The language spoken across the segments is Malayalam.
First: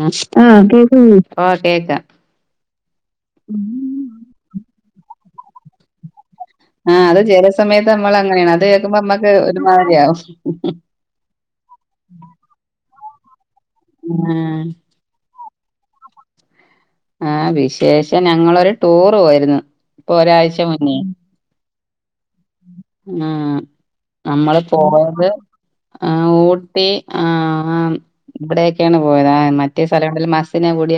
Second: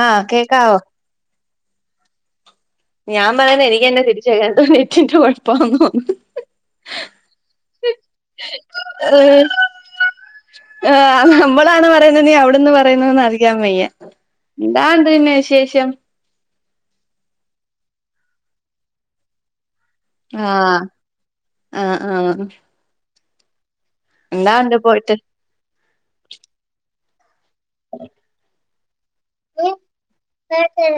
ആഹ് ആ കേക്കാവോ കേകാവോ ഓ കേക്കാം ഞാൻ പറയന്നെ എനക്ക്ന്നെ തിരിച്ചാ കേൾക്കുന്നേ റ്റിന്റെ കുഴപ്പാ തോന്നന്നേ ആ അത് ചില സമയത്ത് നമ്മൾ അങ്ങനെയാണ് അത് കേക്കുമ്പോ നമ്മക്ക് ഏഹ് ഒരുമാതിരിയാവും [unintelligible] ക്ക്യാൻ വയ്യ. ആഹ് എന്താണ്ട് പിന്നെ വിശേഷ് ചെം ആഹ് വിശേഷം ഞങ്ങളൊരു ടൂറ് പോയിരുന്നു. ഇപ്പൊ ഒരാഴ്ച ആഹ് മുന്നേ. ആഹ് ആഹ് ആഹ് നമ്മള് എന്താണ്ട് പോയിട്ട് പോയത്, ആ ഊട്ടി ആ ആ ഇവിടെ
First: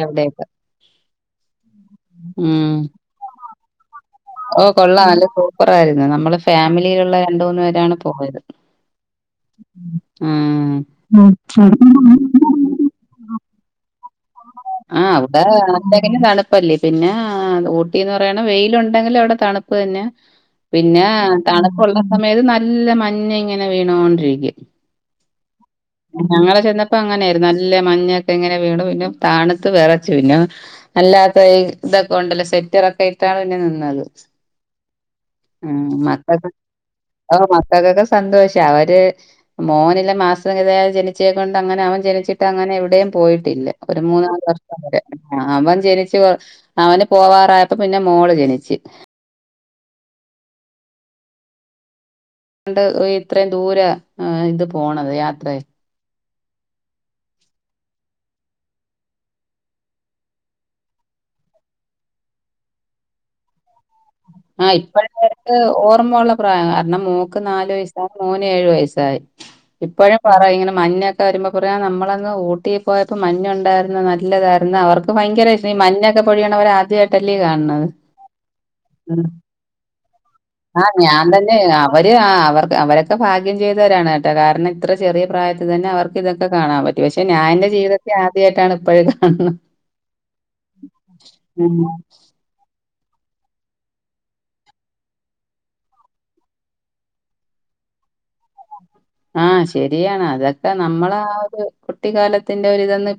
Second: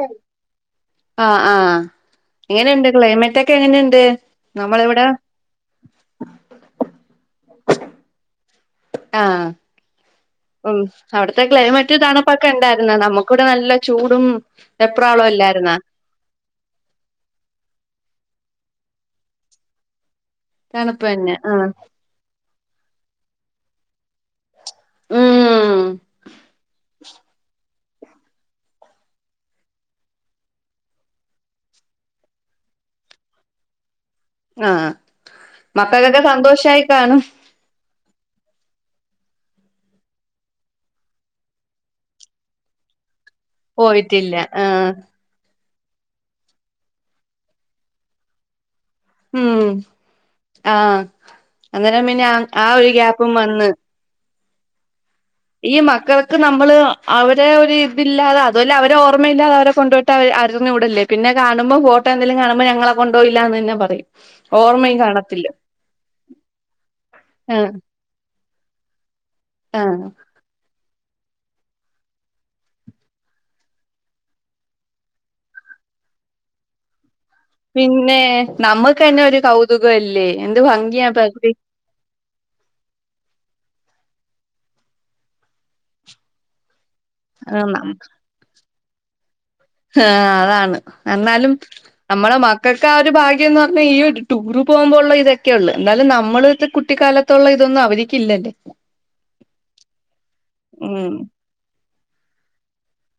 അവിടെയൊക്കെ ആഹ് ആഹ് ഉം എങ്ങനെണ്ട് ക്ലൈമറ്റ് ഒക്കെ എങ്ങനെണ്ട്? ഓ കൊള്ളാം നല്ല സൂപ്പർ ആയിരുന്നു നമ്മള് ഫാമിലിയിലുള്ള രണ്ട് മൂന്നു പേരാണ് പോയത് ആഹ് ഉം അവിടത്തെ ക്ലൈമറ്റ് തണുപ്പൊക്കെ ഇണ്ടായിരുന്നോ നമുക്ക് ഇവിടെ നല്ല ചൂടും ആ വെപ്രാളവും അവിടെ ഇല്ലായിരുന്നോ [unintelligible] തണുപ്പല്ലേ പിന്നെ ഊട്ടീന്ന് പറയണ വെ യിൽ ഉണ്ടെങ്കിലും അവിടെ തണുപ്പ് തന്നെ തണുപ്പ് പിന്നെ തന്നെ ആഹ് തണുപ്പുള്ള സമയത്ത് ന നല്ല മഞ്ഞിങ്ങനെ വീണ് കൊണ്ടിരിക്കും ഉം ഞങ്ങള് ചെന്ന പ്പൊ അങ്ങനെയായിരുന്നു നല്ല മഞ്ഞൊക്കെ ഇങ്ങനെ വീണു പിന്നെ തണുത്ത് വിറച്ചു പിന്നെ അല്ലാത്ത ഇതൊക്കെ ഉണ്ടല്ലോ സെറ്ററൊക്കെ ഇട്ടാണ് പിന്നെ നിന്നത് ആ ഉം മക്കൾക്കൊക്കെ സന്തോഷം ആയി കാണും സന്തോഷം അവര് മോനില്ല മാസം തികയാതെ ജനിച്ച കൊണ്ട് അങ്ങനെ അവൻ ജനിച്ചിട്ട് അങ്ങനെ എവിടെയും പോയിട്ടില്ല ഒരു പോയിട്ടില്ല മൂന്നാല് വർഷം ആഹ് വരെ ആ അവൻ ജനിച്ചു അവന് പോവാറായപ്പോ പിന്നെ മോള് ജനിച്ച് ഉ ആ അന്നേരം പിന്ന ആ ണ്ട് ഒരു ഗ്യാപ്പും ഇത്രയും വന്ന് ദൂരെ ആ ഇത് പോണത് യാ ഈ മക്കൾ ക്ക് നമ്മള് അവരെ ഒരു ഇതില്ലാതെ അതും അല്ല അവരെ ഓർമ്മയില്ലാതെ അവരെ കൊണ്ടോയിട്ട് [unintelligible] പിന്നെ കാണുമ്പോ ഫോട്ടോ എന്തങ്കലും കാണുമ്പോ ഞങ്ങളെ കൊണ്ട് പോയില്ല എന്ന് തന്നെ പറയും ആഹ് ഓർമ്മയും കാണത്തില്ല ഇപ്പോഴർക്ക് ഓർമ്മള്ള പ്രായം കാരണം മോക്ക് ആഹ് നാല് വയസ് മോന് ഏഴ് വയസായി. ആഹ് ഇപ്പോഴും പറ ഇങ്ങന മഞ്ഞൊക്കെ വരുമ്പോ പറയാ നമ്മളന്ന് ഊട്ടി പോയപ്പോ മഞ്ഞുണ്ടായിരുന്നു നല്ലതായിരുന്നു അവർക്ക് ഭയങ്കര ഇഷ്ടം ഈ മഞ്ഞൊക്കെ കൊഴിയണ അവർ ആദ്യ പിന്നെ നമ്മ [unintelligible] ഒരു കൗതുകം കല്ലേ ആ് ഞാൻ തന്നെ അവര് ആ അവർക്ക് അവരൊക്കെ ഭാഗ്യം ചെയ്ത തവരാണ് കേട്ടോ കാരണം ഇത്ര ചെറിയ പ്രായത്തിൽ തന്നെ അവർക്ക് ഇതൊക്കെ കാണാൻ പ പക്ഷെ ഞാ എന്റെ ജീവിതത്തി ആദ്യായിട്ടാണ് പ്പഴാ കാണ്ന്ന് ആഹ അതാണ് എന്നാലും ഉം. നമ്മളെ മക്ക ക്കാ ഒരു ഭാഗ്യംന്ന് പറഞ്ഞാ ഈ ഒരു ടൂർ പോകുമ്പോളു ള്ള ഇതൊക്കെ ഉള്ളൂ എന്നാലും നമ്മൾ കുട്ടിക്കാലത്തുള്ള ഇതൊന്നും അവരിക്കില്ലല്ലേ ആ ശെരിയാണ് അതൊക്കെ ഉം നമ്മളാ ഒരു കുട്ടിക്കാലത്തിന്റെ ഒരിതന്ന്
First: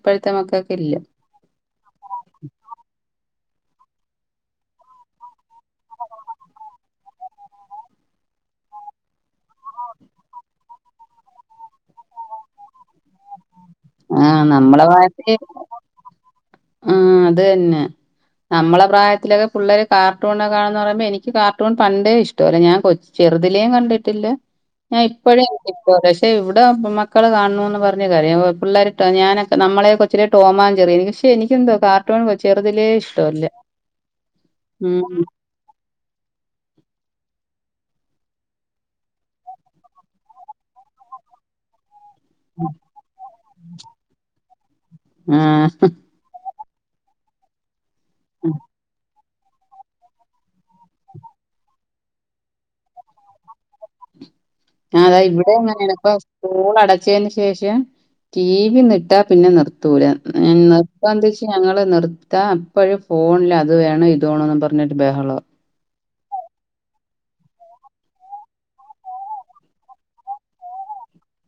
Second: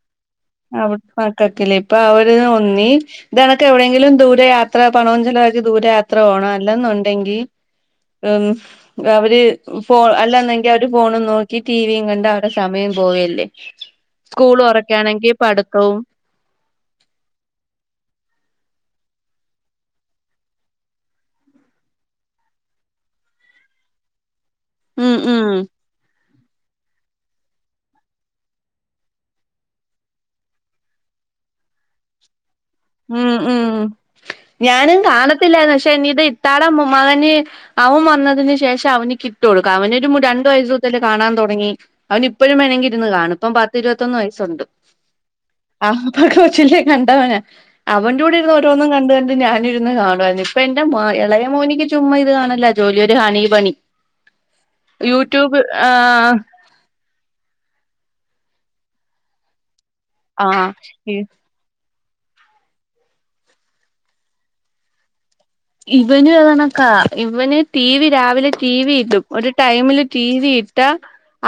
അ മക്കക്കില്ല ഇപ്പൊ അവര് ഒന്നി ഇതണക്ക് എവിടെയെങ്കിലും ദൂരയാത്ര പണവും ചെലവാക്കി ദൂരയാത്ര പോണം അല്ലന്നുണ്ടെങ്കി അവര് അല്ലന്നെങ്കി അവര് ഫോണും നോക്കി ടിവിം കണ്ട് അവരെസമയം പോവല്ലേ ആ സ്കൂള് നമ്മളെ തൊറക്കാണെങ്കി [unintelligible] പഠിത്തവും ആ അത് തന്നെ നമ്മളെ പ്രായത്തിലൊക്കെ പിള്ളേര് കാർട്ടൂൺകാണുന്നു പറയുമ്പോ എനിക്ക് കാർട്ടൂൺ പണ്ടേ ഇഷ്ടല്ല ഞാൻ ചെറുതിലേ കണ്ടിട്ടില്ല ഞാൻ ഉം ഉം ഇപ്പഴും [unintelligible] പക്ഷേ ഇവിടെ മക്കൾ കാണണോ ന്ന് പറഞ്ഞ് കരയും പിള്ളേര്ട്ടോ ഞാനൊക്കെ നമ്മളെ കൊച്ചിലെ ടോമാഞ്ജറി പക്ഷെ എനിക്കെന്തോ കാർട്ടൂൺ വെ ഉം ഉം ഞാനും ഉം. കാണത്തില്ലാരുന്നു പക്ഷെ ഇത്താടെ മകന് അവൻ വന്നതിന് ശേഷം അവന് കിട്ടൊള്ളു അവനൊരു രണ്ടു വയസ്മുതലേ കാണാൻ തുടങ്ങി അവന് ഇപ്പഴും വേണെങ്കി ഇരുന്ന് കാണും ഇപ്പം പത്തി ഇരുപത്തൊന്ന് വയസ്സുണ്ട് ആഹ്. ച്ചിലെ കണ്ടവനാ അവന്റെ കൂടെ ഇരുന്ന് ഓരോന്നും കണ്ട് കണ്ട് ഞാനിരുന്ന് കാണുവായിരുന്നു ഇപ്പൊ എന്റെ മോ എളയ മോനിക്ക് ചുമ്മ ഇത് കാണല ജോലി ഒരു ഹണി ബണി ആ താ യൂട്യൂബ് ഇവിടേം ആ അങ്ങനെണ് പ്പോ സ്കൂൾ അടച്ചേന് ശേഷം ടി വി ന്നിട്ടാ പിന്നെ നിർ തൂല ആ ഏ ഇ- നിപ്പന്തച്ച ഞങ്ങള് നിർ ത്താ അപ്പഴും ഫോണില് അത് വേണം ഇത് വേണോന്ന് പറഞ്ഞിട്ട് ബഹളാ ഇവന് അതണക്കാ ഇവന് ടി വി രാവിലെ ടി വി ഇടും ഒരു ടൈമില് ടി വി ഇട്ടാ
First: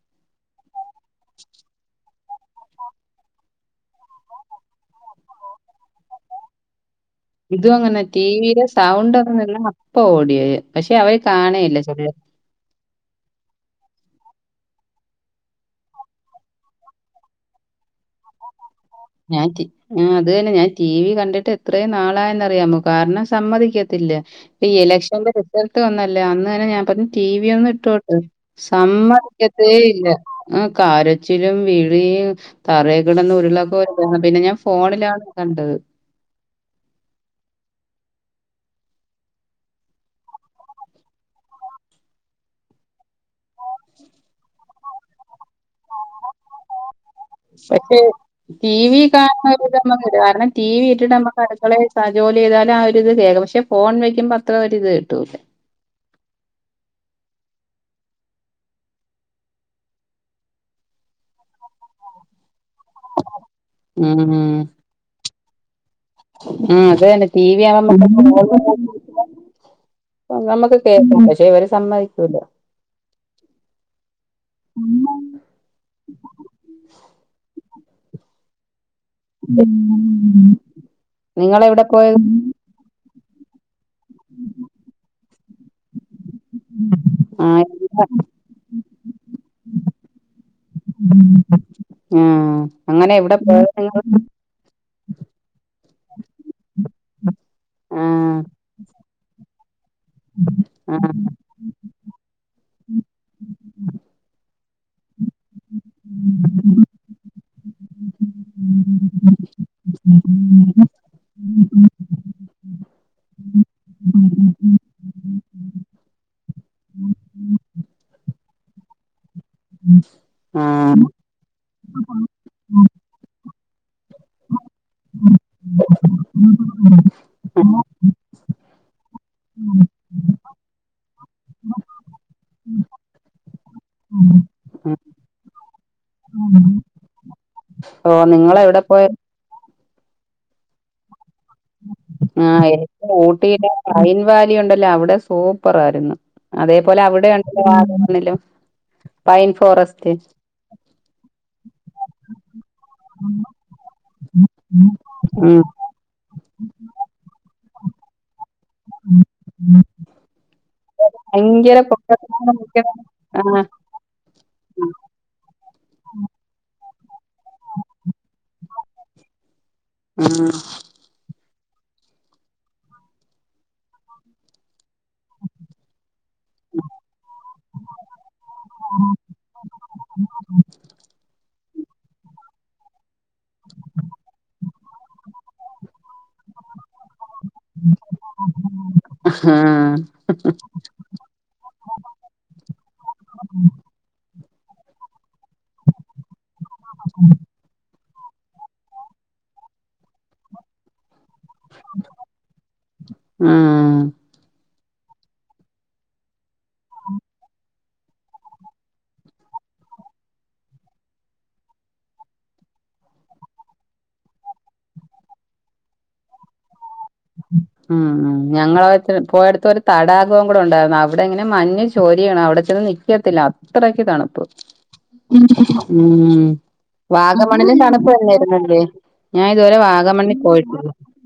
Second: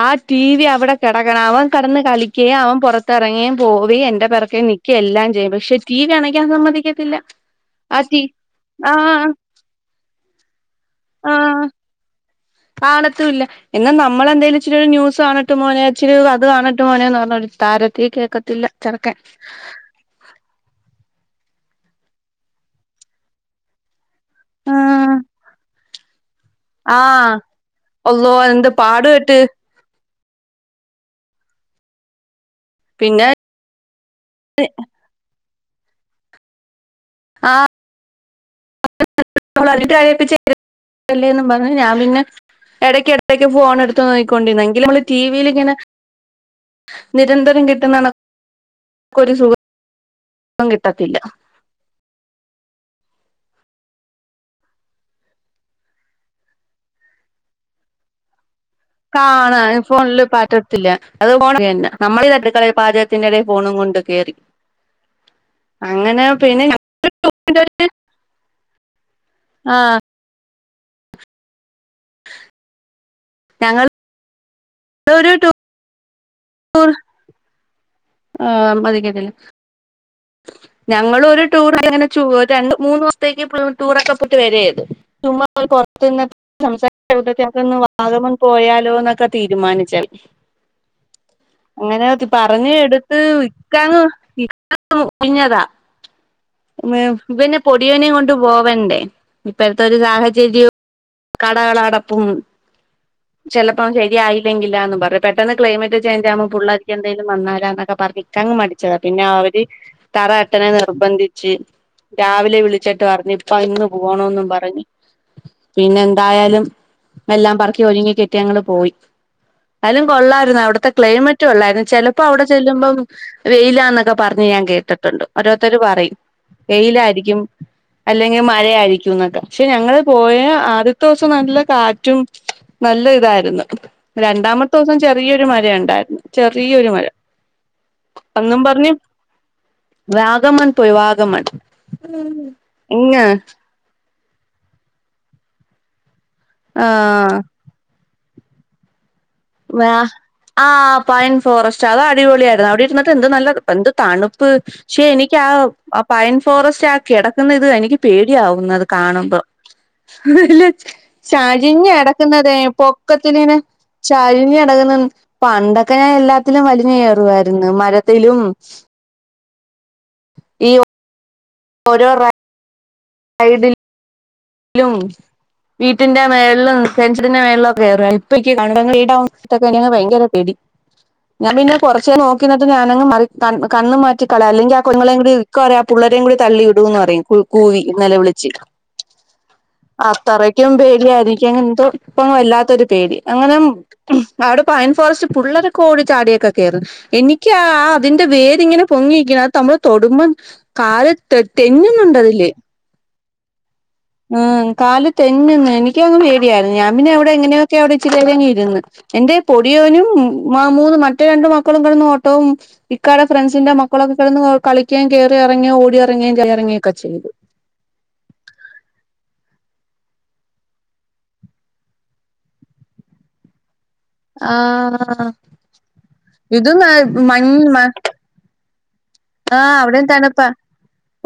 ആ ടി വി അവടെ കെടക്കണ അവൻ കെടന്ന് കളിക്ക ക്കേ അവൻ പൊറത്തിറങ്ങയും പോവെയും എന്റെ പെറക്കെ നിക്കയും എല്ലാം ചെയ്യും പക്ഷെ ടി വി കണയ്ക്കാൻ സമ്മതിക്ക ഇതു അങ്ങനെ ടീവിലെ സൗ ണ്ടൊന്നു നിന്നാ അപ്പോ ഓടിയെ വരും [unintelligible] അവര് ആ കാണേല്ല [unintelligible] കാണത്തുല്ല എന്നാ നമ്മളെന്തേലും ഇച്ചിരിയൊര് ന്യൂസ് കാണട്ടെ മോനെ ഇച്ചിരി അത് കാണട്ടെ മോനേന്ന് പറഞ്ഞാട്ട് തരത്തി കേക്കത്തില്ല ചെറുക്കൻ ഞാൻ ടി ആഹ് അത് തന്നെ ഞാൻ ടീവി കണ്ടിട്ട് എത്രേ നാളായെന്നറിയാമോ കാരണം സമ്മതിക്കത്തില്ല. ഈ ആഹ് ഇലക്ഷന്റെ റിസൾട്ട് വന്നല്ലാ അന്നേരം ഞാൻ പറഞ്ഞു ആഹ് ടീവിയൊന്നിട്ടോട്ടെ അള്ളോ എന്ത് പാടു പെട്ട് സമ്മതിക്കത്തേയില്ല ആഹ് കരച്ചിലും വിളിയും പിന്നെ തറേക്കിടന്ന് ഉരുളൊക്കൊ ഉര് ഓ പിന്നെ ഞാൻ ഫോണിലാ കണ്ടത് ആഹ് [unintelligible] കരിയിപ്പിച്ച് [unintelligible] എല്ലേന്നും പറ്ഞ്ഞ് ഞാൻ പിന്നെ എടക്ക് എടക്ക് ഫോണെടുത്തു നോക്കിക്കോണ്ടിര്ന്ന് എങ്കിലും ഞമ്മള് ടീവില്ങ്ങനെ പക്ഷേ ടീവി ഒരു സുഖം കാൺണൊരിത് നമ്മക്കൂല്ല കാരണം ടീവി ഇട്ടിട്ട് കിട്ടത്തില്ല നമ്മക്ക് അടുക്കളെ ആഹ് ജോലി ചെയ്താലാ ആ ഒര് ഇത് കേക്കാ പക്ഷെ ഫോൺ വെക്കുമ്പോ അത്ര ഒരിത് കിട്ടൂലാ കാണാന് ഫോൺല്ല് പറ്റത്തില്ല അത് [unintelligible] നമ്മള് [unintelligible] പാചകത്തിന്റെടേ ഫോണും കൊണ്ട് കേറി അങ്ങനെ പിന്നെ ഞ ഉം അതെന്നെ ടീവി ആവുമ്പോ നമ്മക്ക് ആഹ് [inaudible] നമ്മക്ക് കേക്കാം പക്ഷെ ഇവര് സമ്മതിക്കൂല. ഞങ്ങൾ ഒരു ടൂ [unintelligible] ആഹ് [unintelligible] ഉം ഞങ്ങളും ഒരു ടൂറങ്ങനെ വച്ചു രണ്ട് മൂന്ന് ദിവസത്തേക്ക് ടൂ ടൂറൊക്കെ പോയിട്ട് വരുക ചെയ്തെ ചുമ്മ പുറത്തുന്ന് സംസാരിച്ച കൂട്ടത്തിൽ ആഹ് നമ്മക്കൊന്ന് വാഗമൺ പോയാലോ എന്നൊക്കെ തീരുമാനിച്ചാൽ അങ്ങനെ ആഹ് പറഞ്ഞ് അങ്ങനെ എടുത്ത് എവിടെ പോയത് ഇക്കാ നിങ്ങള് [unintelligible] ഇവന് പൊടിയനേയും കൊണ്ട് ആഹ് പോവണ്ടേ ഇപ്പഴത്തെ ഒരു സാഹചര്യവും ആഹ് ആഹ് കടകള് അടപ്പും ചിലപ്പം ശരിയായില്ലെങ്കിലാന്ന് പറയും പെട്ടെന്ന് ക്ലൈമറ്റ് ചെഞ്ചാവുമ്പോ പിള്ളാർക്ക് എന്തെങ്കിലും വന്നാലോ എന്നൊക്കെ പറഞ്ഞ് ഇക്കാ അങ്ങ് മടിച്ച് കളയും പിന്നെ അവര് തറ എട്ടനെ നിർബന്ധി ച്ച് രാവിലെ വിളിച്ചിട്ട് പറഞ്ഞ് ഇപ്പ ഇന്ന് പോകണോന്നും പറഞ്ഞ് പിന്നെ എന്തായാലും എല്ലാം പെറുക്കി ഒരുങ്ങി കെട്ടി ഞങ്ങള് പോയി എന്നാലും കൊള്ളായിരുന്നു അവിടുത്തെ ക്ലൈമറ്റ് കൊള്ളായിരുന്നു ചിലപ്പോ അവിടെ ചെല്ലുമ്പം വെയിലാന്നൊക്കെ പറഞ്ഞ് ഞാൻ കേട്ടിട്ടൊണ്ട്. ഓരോരുത്തര് പറയും. വെയിലാരിക്കും അല് ല്ലെങ്കിൽ മഴയായിരിക്കുംന്നൊക്കെ. പക്ഷെ ഞങ്ങള് പോയ ആദ്യത്തെ ദെവസം നല്ല കാറ്റും നല്ല ഇതാരുന്നു. രണ്ടാമത്തെ ദിവസം ചെറിയൊരു മഴ ഒണ്ടാരുന്നു. ചെറിയൊരു മഴ. ഓ അന്നും നിങ്ങളെവിടെ പറഞ്ഞ് പോയാ വാഗമൺ പോയി. വാ ഗമൺ ആഹ് എനിക്ക് ഊട്ടില് പൈൻവാലി ഉണ്ടല്ലോ? അവിടെ സൂപ്പറായിരുന്നു. അതേപോലെ അവിടേം ആഹ് ഉണ്ടല്ലോ വാഗമൺ [unintelligible] ആ പൈൻ ഫോറസ്റ്റ് അത അടിപൊളിയായിരുന്നു. അവിടെ ഇരുന്നിട്ട് എന്ത് നല്ല എന്ത് തണുപ്പ് പക്ഷെ എനിക്ക് ആ ഉം പൈൻ ഫോറസ്റ്റ് ആക്കി എട ന്നിത് എനിക്ക് പേടിയാവും. ക്കുന്നത് കാണുമ്പോ. ഭയങ്കര ചരിഞ്ഞു പൊക്കത്തിലാണ് കിടക്കുന്നതേ നിക്കണത് പൊക്കത്തിലിങ്ങനെ ആഹ് ചരിഞ്ഞു കെടക്കുന്നു. പണ്ടൊക്കെ ഞാൻ എല്ലാത്തിലും വലിഞ്ഞുകയറുമാരുന്നു. മരത്തിലും ആഹ് ഈ ഓരോ റൈ സൈഡിൽ ലും വീട്ടിന്റെ മേൾളും സെൻസിഡിന്റെ മേൾലോട്ട് കേറാ ഇപ്പക്കി [unintelligible] ഭയങ്കര പേടി ഞാൻ പിന്നെ കുർച്ചേ നോക്കിന്ന്ട്ട് ഞാനങ് മറി കൺ കണ്ണ് മാറ്റിക്കള അല്ലെങ്കി ആ [unintelligible] കൂടി ഇക്ക പറിം ആ പുള്ളാരേം കൂടി തള്ളിടുന്ന് പറയും. കൂവി നിലവിളിച്ച് ആഹ് അത്രക്കും പേടിയായിരിക്കും അങ്ങന്തോ ഇപ്പങ്ങ് വല്ലാത്തൊരു പേടി അങ്ങനേം ആട് പൈൻ ഫോറസ്റ്റ് പുള്ളര് കോടി ചാടിയൊക്കെ കേറും എനിക്ക് ആ തിന്റെ വേര് ങ്ങനെ പൊങ്ങിയിക്കും നമ്മള് തൊടുമ്പം കാല് തെ തേങ്ങുന്നുണ്ടതില് ആഹ് ആഹ് കാലല് തന്നെന്ന് എനിക്കങ്ങങ് പേടിയായിരുന്നു ഞാൻ പിന്നെ അവിടെ എങ്ങനെയൊക്കെ അവിടെ ഇച്ചിരി നേരം ഇരുന്ന് എ്റെ പൊടിയോനും മൂന്ന് മറ്റേ രണ്ട് മക്കളും കിടന്ന് ഓട്ടവും ഇക്കാടെ ഫ്രണ്ട്സിന്റെറെ മക്കളൊക്കെ കിടന്ന് കളിക്കുകയും കേറി ഇറങ്ങിയ ഓടിയിറങ്ങുകയും കേറി ഇറങ്ങുകയും ഒക്കെ ചെയ്തു ഉം ഞങ്ങള പോയടുത്ത് ഒരു തടാകവും കൂടെ ഉണ്ടായിരുന്നു അവിടെ ഇങ്ങനെ മഞ്ഞ് ചോരി ചെയ്യണം അവിടക്കന്ന് നിക്കത്തില്ല അത്രക്ക തണുപ്പ് ആ ഉ ഇതും വാഗമണിലന് തണുപ്പ് എന്നായിുന്നല്ലേ ആഹ് അവിടെ തണപ്പാ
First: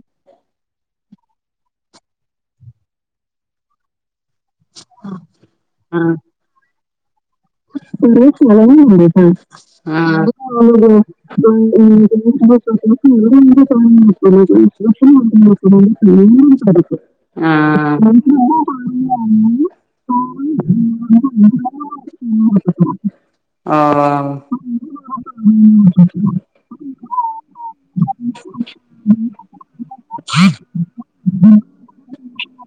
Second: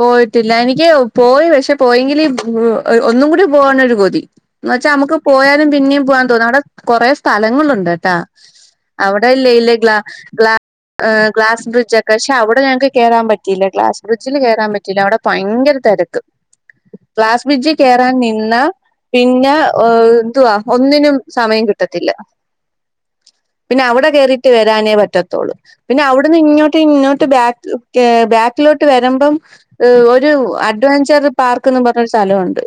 പോയിട്ടില്ല എനക്കോ പോയി പക്ഷെ പോയെങ്കിൽ ഒന്നും കൂടി പോവാന ഒരു കൊതി എന്നുവെച്ചാ നമുക്ക് പോയാലും പിന്നേും ആഹ് പോവാൻ തോന്നും അവിടെ കുറേ സ്ഥലങ്ങളുണ്ട് ട്ടാ കൊറേ സ്ഥലങ്ങളുണ്ട് അവിടെ ഇല്ല ട്ടോ ഇല്ല ആഹ് ഗ്ലാസ് ബ്രിഡ്ജ്ൊക്കെ പക്ഷെ അവിടെ ഞങ്ങക്ക് കയറാൻ പറ്റിയില്ല ക്ലാസ് ബ്രിഡ്ജിൽ കേയറാൻ പറ്റില്ല അവിടെ ഭയങ്കര തിരക്ക് ക്ലാസ് ബ്രിഡ്ജിൽ കയറാൻ നിന്ന പിന്നെ എന്തുവാ ഒന്നിനും സമയം കിട്ടത്തില്ല പിന്നെ അവിടെ കേയറിയിട്ട് വരാനേ പറ്റത്തൊുള്ളൂ ഓ പിന്നെ അവിടുന്ന് ഇങ്ങോട്ട് ഇങ്ങോട്ട് ബാക്ക് ബാക്കിലോട്ട് വരുമ്പം ഒരു അഡ്വഞ്ചർ പാർക്ക്ന്ന് പറഞ്ഞരു സ്ഥലംുണ്ട്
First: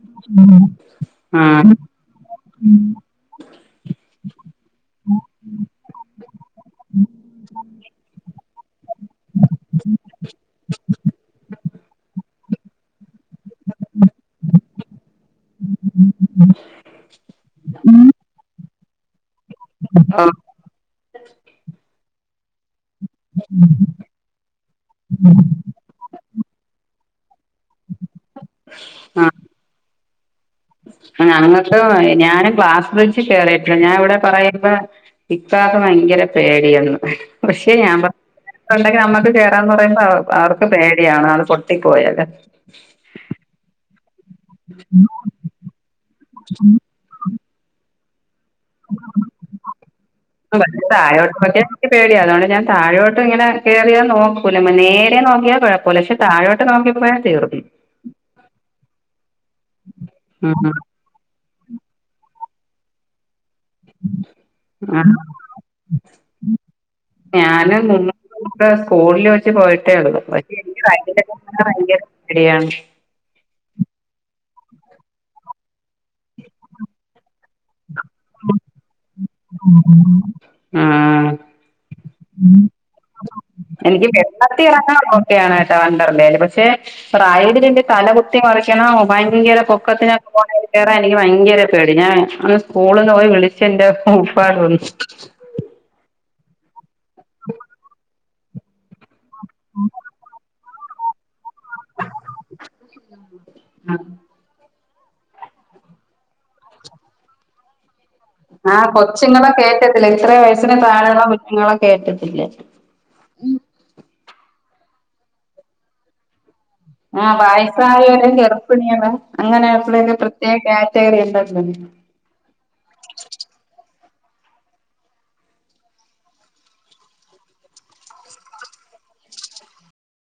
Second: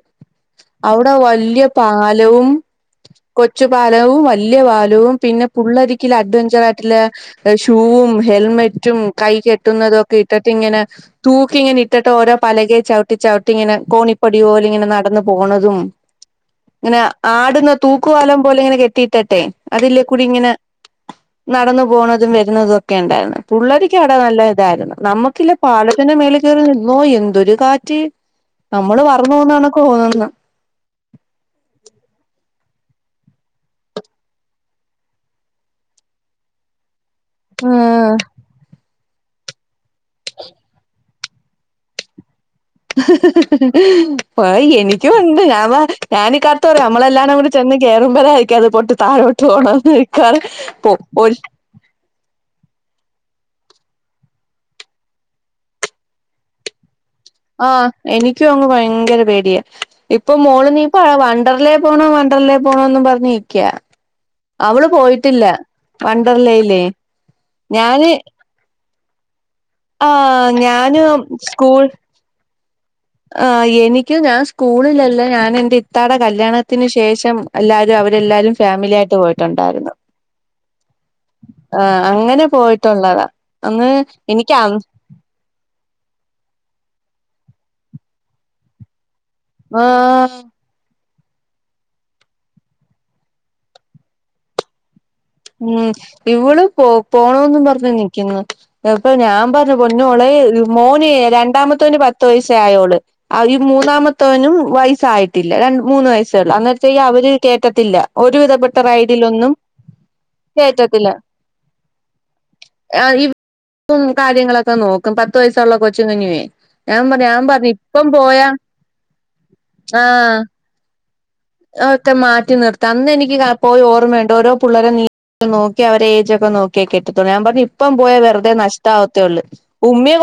അവിടെ വല്യ ആഹ് പാലവും കൊച്ചു പാലവും വല്യയ പാലവും പിന്നെ ഫുൾ അഡ്വ കുജനാട്ടിലെ ഷൂവും ഹെൽമെറ്റ് റ്റും കൈ കെട്ടുന്നതൊ ഇട്ടിട്ടിങ്ങനെ തൂക്കിങ്ങെ ഇട്ടിട്ടൊരെ പലകയിൽ ചവി.... ട്ട ചവിട്ടി ഇങ്ങനെ കോണിപ്പടി പോല ഇങ്ങന നടന്ന പോണതും ഇങ്ങനെ ആടുന്ന തൂക്കുവാലം പോലെ ഇങ്ങനെെ കെ... ത്തട്ടെ അതില്ലേ കൂടി ഓ ഇങ്ങനെ നടന്നു പോണതും വരു.... നിന്നതും ഒക്കെ ഉണ്ടായിരുന്നു പുള്ളേർക്ക് അവിടെ നല്ല ഇതായിരുന്നു നമ്മുക്കില്ല പാലത്തിന്റെ മേല കയറി നിന്ന തോ എന്തൊരു കാറ്റ് നമ്മള് ആ വർന്ന പോന്നാണ് തന്നുന്നത് [unintelligible] ഞങ്ങൾക്ക് ഞാനും ക്ലാസ് ച്ച് കേറിട്ടോ ഞാൻ ഇവിടെ പറയുമ്പോ ഇപ്പാത്െ ഭയങ്കര പേടിയന്ന് പക്ഷെ ഞാൻണ്ടെങ്കി നമ്മുക്ക് കേ ആ പറ ആ അവർക്ക് പ [unintelligible] [unintelligible] പൊട്ടി പോയത് [unintelligible] യ നിക്കും ഉണ്ട് ഞാൻ ഞാനീക്കാർത്ത് പറയും നമ്മളെല്ലാന്നും കൂടി ചെന്ന് കേറുമ്പഴേ ക്കത് പൊട്ടി താഴോട്ട് പോണംന്ന് ഇക്കാറ് താഴോട്ട് ഒരു നോക്കിയാ എനിക്ക് പേടിയാ അതുകൊണ്ട് ഞാൻ താഴോട്ട് ഇങ്ങനെ കേറിയാ നോക്കൂല നേരെ നോക്കിയാൽ കുഴപ്പമില്ല പക്ഷെ താഴോട്ട് നോക്കിയപ്പോ ത ആ എനിക്കും അങ്ങ് ഭയങ്കര പേടിയാ ഇപ്പൊ മോള് ഉം നീപ്പ വണ്ടറിലേ പോണോ വണ്ടറിലെ പോണോന്നുംപറഞ്ഞിരി ക്ക്യാ അവള് ആ പോയിട്ടില്ല വണ്ടർലേല്ലേ ഞാന് സ്കൂളിൽ വെ ച്ച് പോയിട്ടേള്ളൂ ആഹ് പക്ഷെ എനിക്ക് ഞാന് [inaudible] ഭയങ്കര പേടിയാണ് ആ എനിക്ക് ഞാൻ സ്കൂളിലല്ല ഞാൻ എന്റെ ഇത്താട കല്യാണത്തിനന് ശേഷം എല്ലാരും അവര് എല്ലാരും ഫാമിലി ആയിട്ട് പോയി ആ ആഹ് അങ്ങനെ പോയിട്ടുള്ളതാ അന്ന് എനിക്ക് വെള്ളത്തി അ ഇറങ്ങ്ണം ഓക്കെ ആണ് ഏട്ടോ വണ്ടർലേല് പക്ഷെ പ്രായവലിന്റെ തല കുത്തി മറിക്കണം ഭയങ്കര പൊക്കത്തിനൊക്കെ ആഹ് പോണേല് കേറാൻ എനിക്ക് ഭയങ്കര പേടി ഞാൻ അന്ന് സ്കൂളിൽന്ന് പോയി വിളിച്ചന്റെ പ്പാടൂരി ഉം ഇവള് പോ പോണോംന്ന് പറഞ്ഞ് നിയ്ക്ക്ന്നു അപ്പൊ ഞാൻ പറഞ്ഞ പൊന്നുമോളെ ഇ മോന് രണ്ട് രണ്ടാമത്തോന് പത്ത് വയസ്സേ ആയൊള്ള് ഈ മൂന്നാമത്തോനും വ യസ് ആയിട്ടില്ല രണ്ട് മൂന്ന് വയസേ ഒള്ളൂ അന്നെരത്തേക്ക് അവര് കേറ്റത്തില്ല ഒരുവിധപ്പെട്ട ആഹ് കൊച്ചുങ്ങളെ റൈഡിലൊന്നും കേറ്റത്തില്ല എത്ര വയസിന് കേറ്റത്തില്ല താഴെയ്ള്ള കുഞ്ഞ്ങ്ങളെ കേറ്റത്തില്ല ആഹ് ഈ ഉം കാര്യങ്ങളൊക്കെ നോക്കും പത്ത് വയസുള്ള കൊച്ചുങ്ങനുവേ ആഹ് വയസ്സായവരെ ഗെർഭിണികളെ അങ്ങനെ [unintelligible] ആഹ് പ്രത്യേക കേ ത്യേകതയാ ഒക്കെ മാറ്റി നിർത്ത അന്ന് എനിക്ക് പോയി ഓർമ്മയ് ണ്ടോരോ പുള്ളേരെ നീ നോക്കി അവരെ ഏജ ഒക്കെ നോക്കിയേ കേറ്റത്തൊള്ളൂ ഞാൻ പറഞ്ഞ ഇപ്പം പോയ വെറുതെ നഷ്ട ആവത്തേള്ളൂ ഉമ്മിം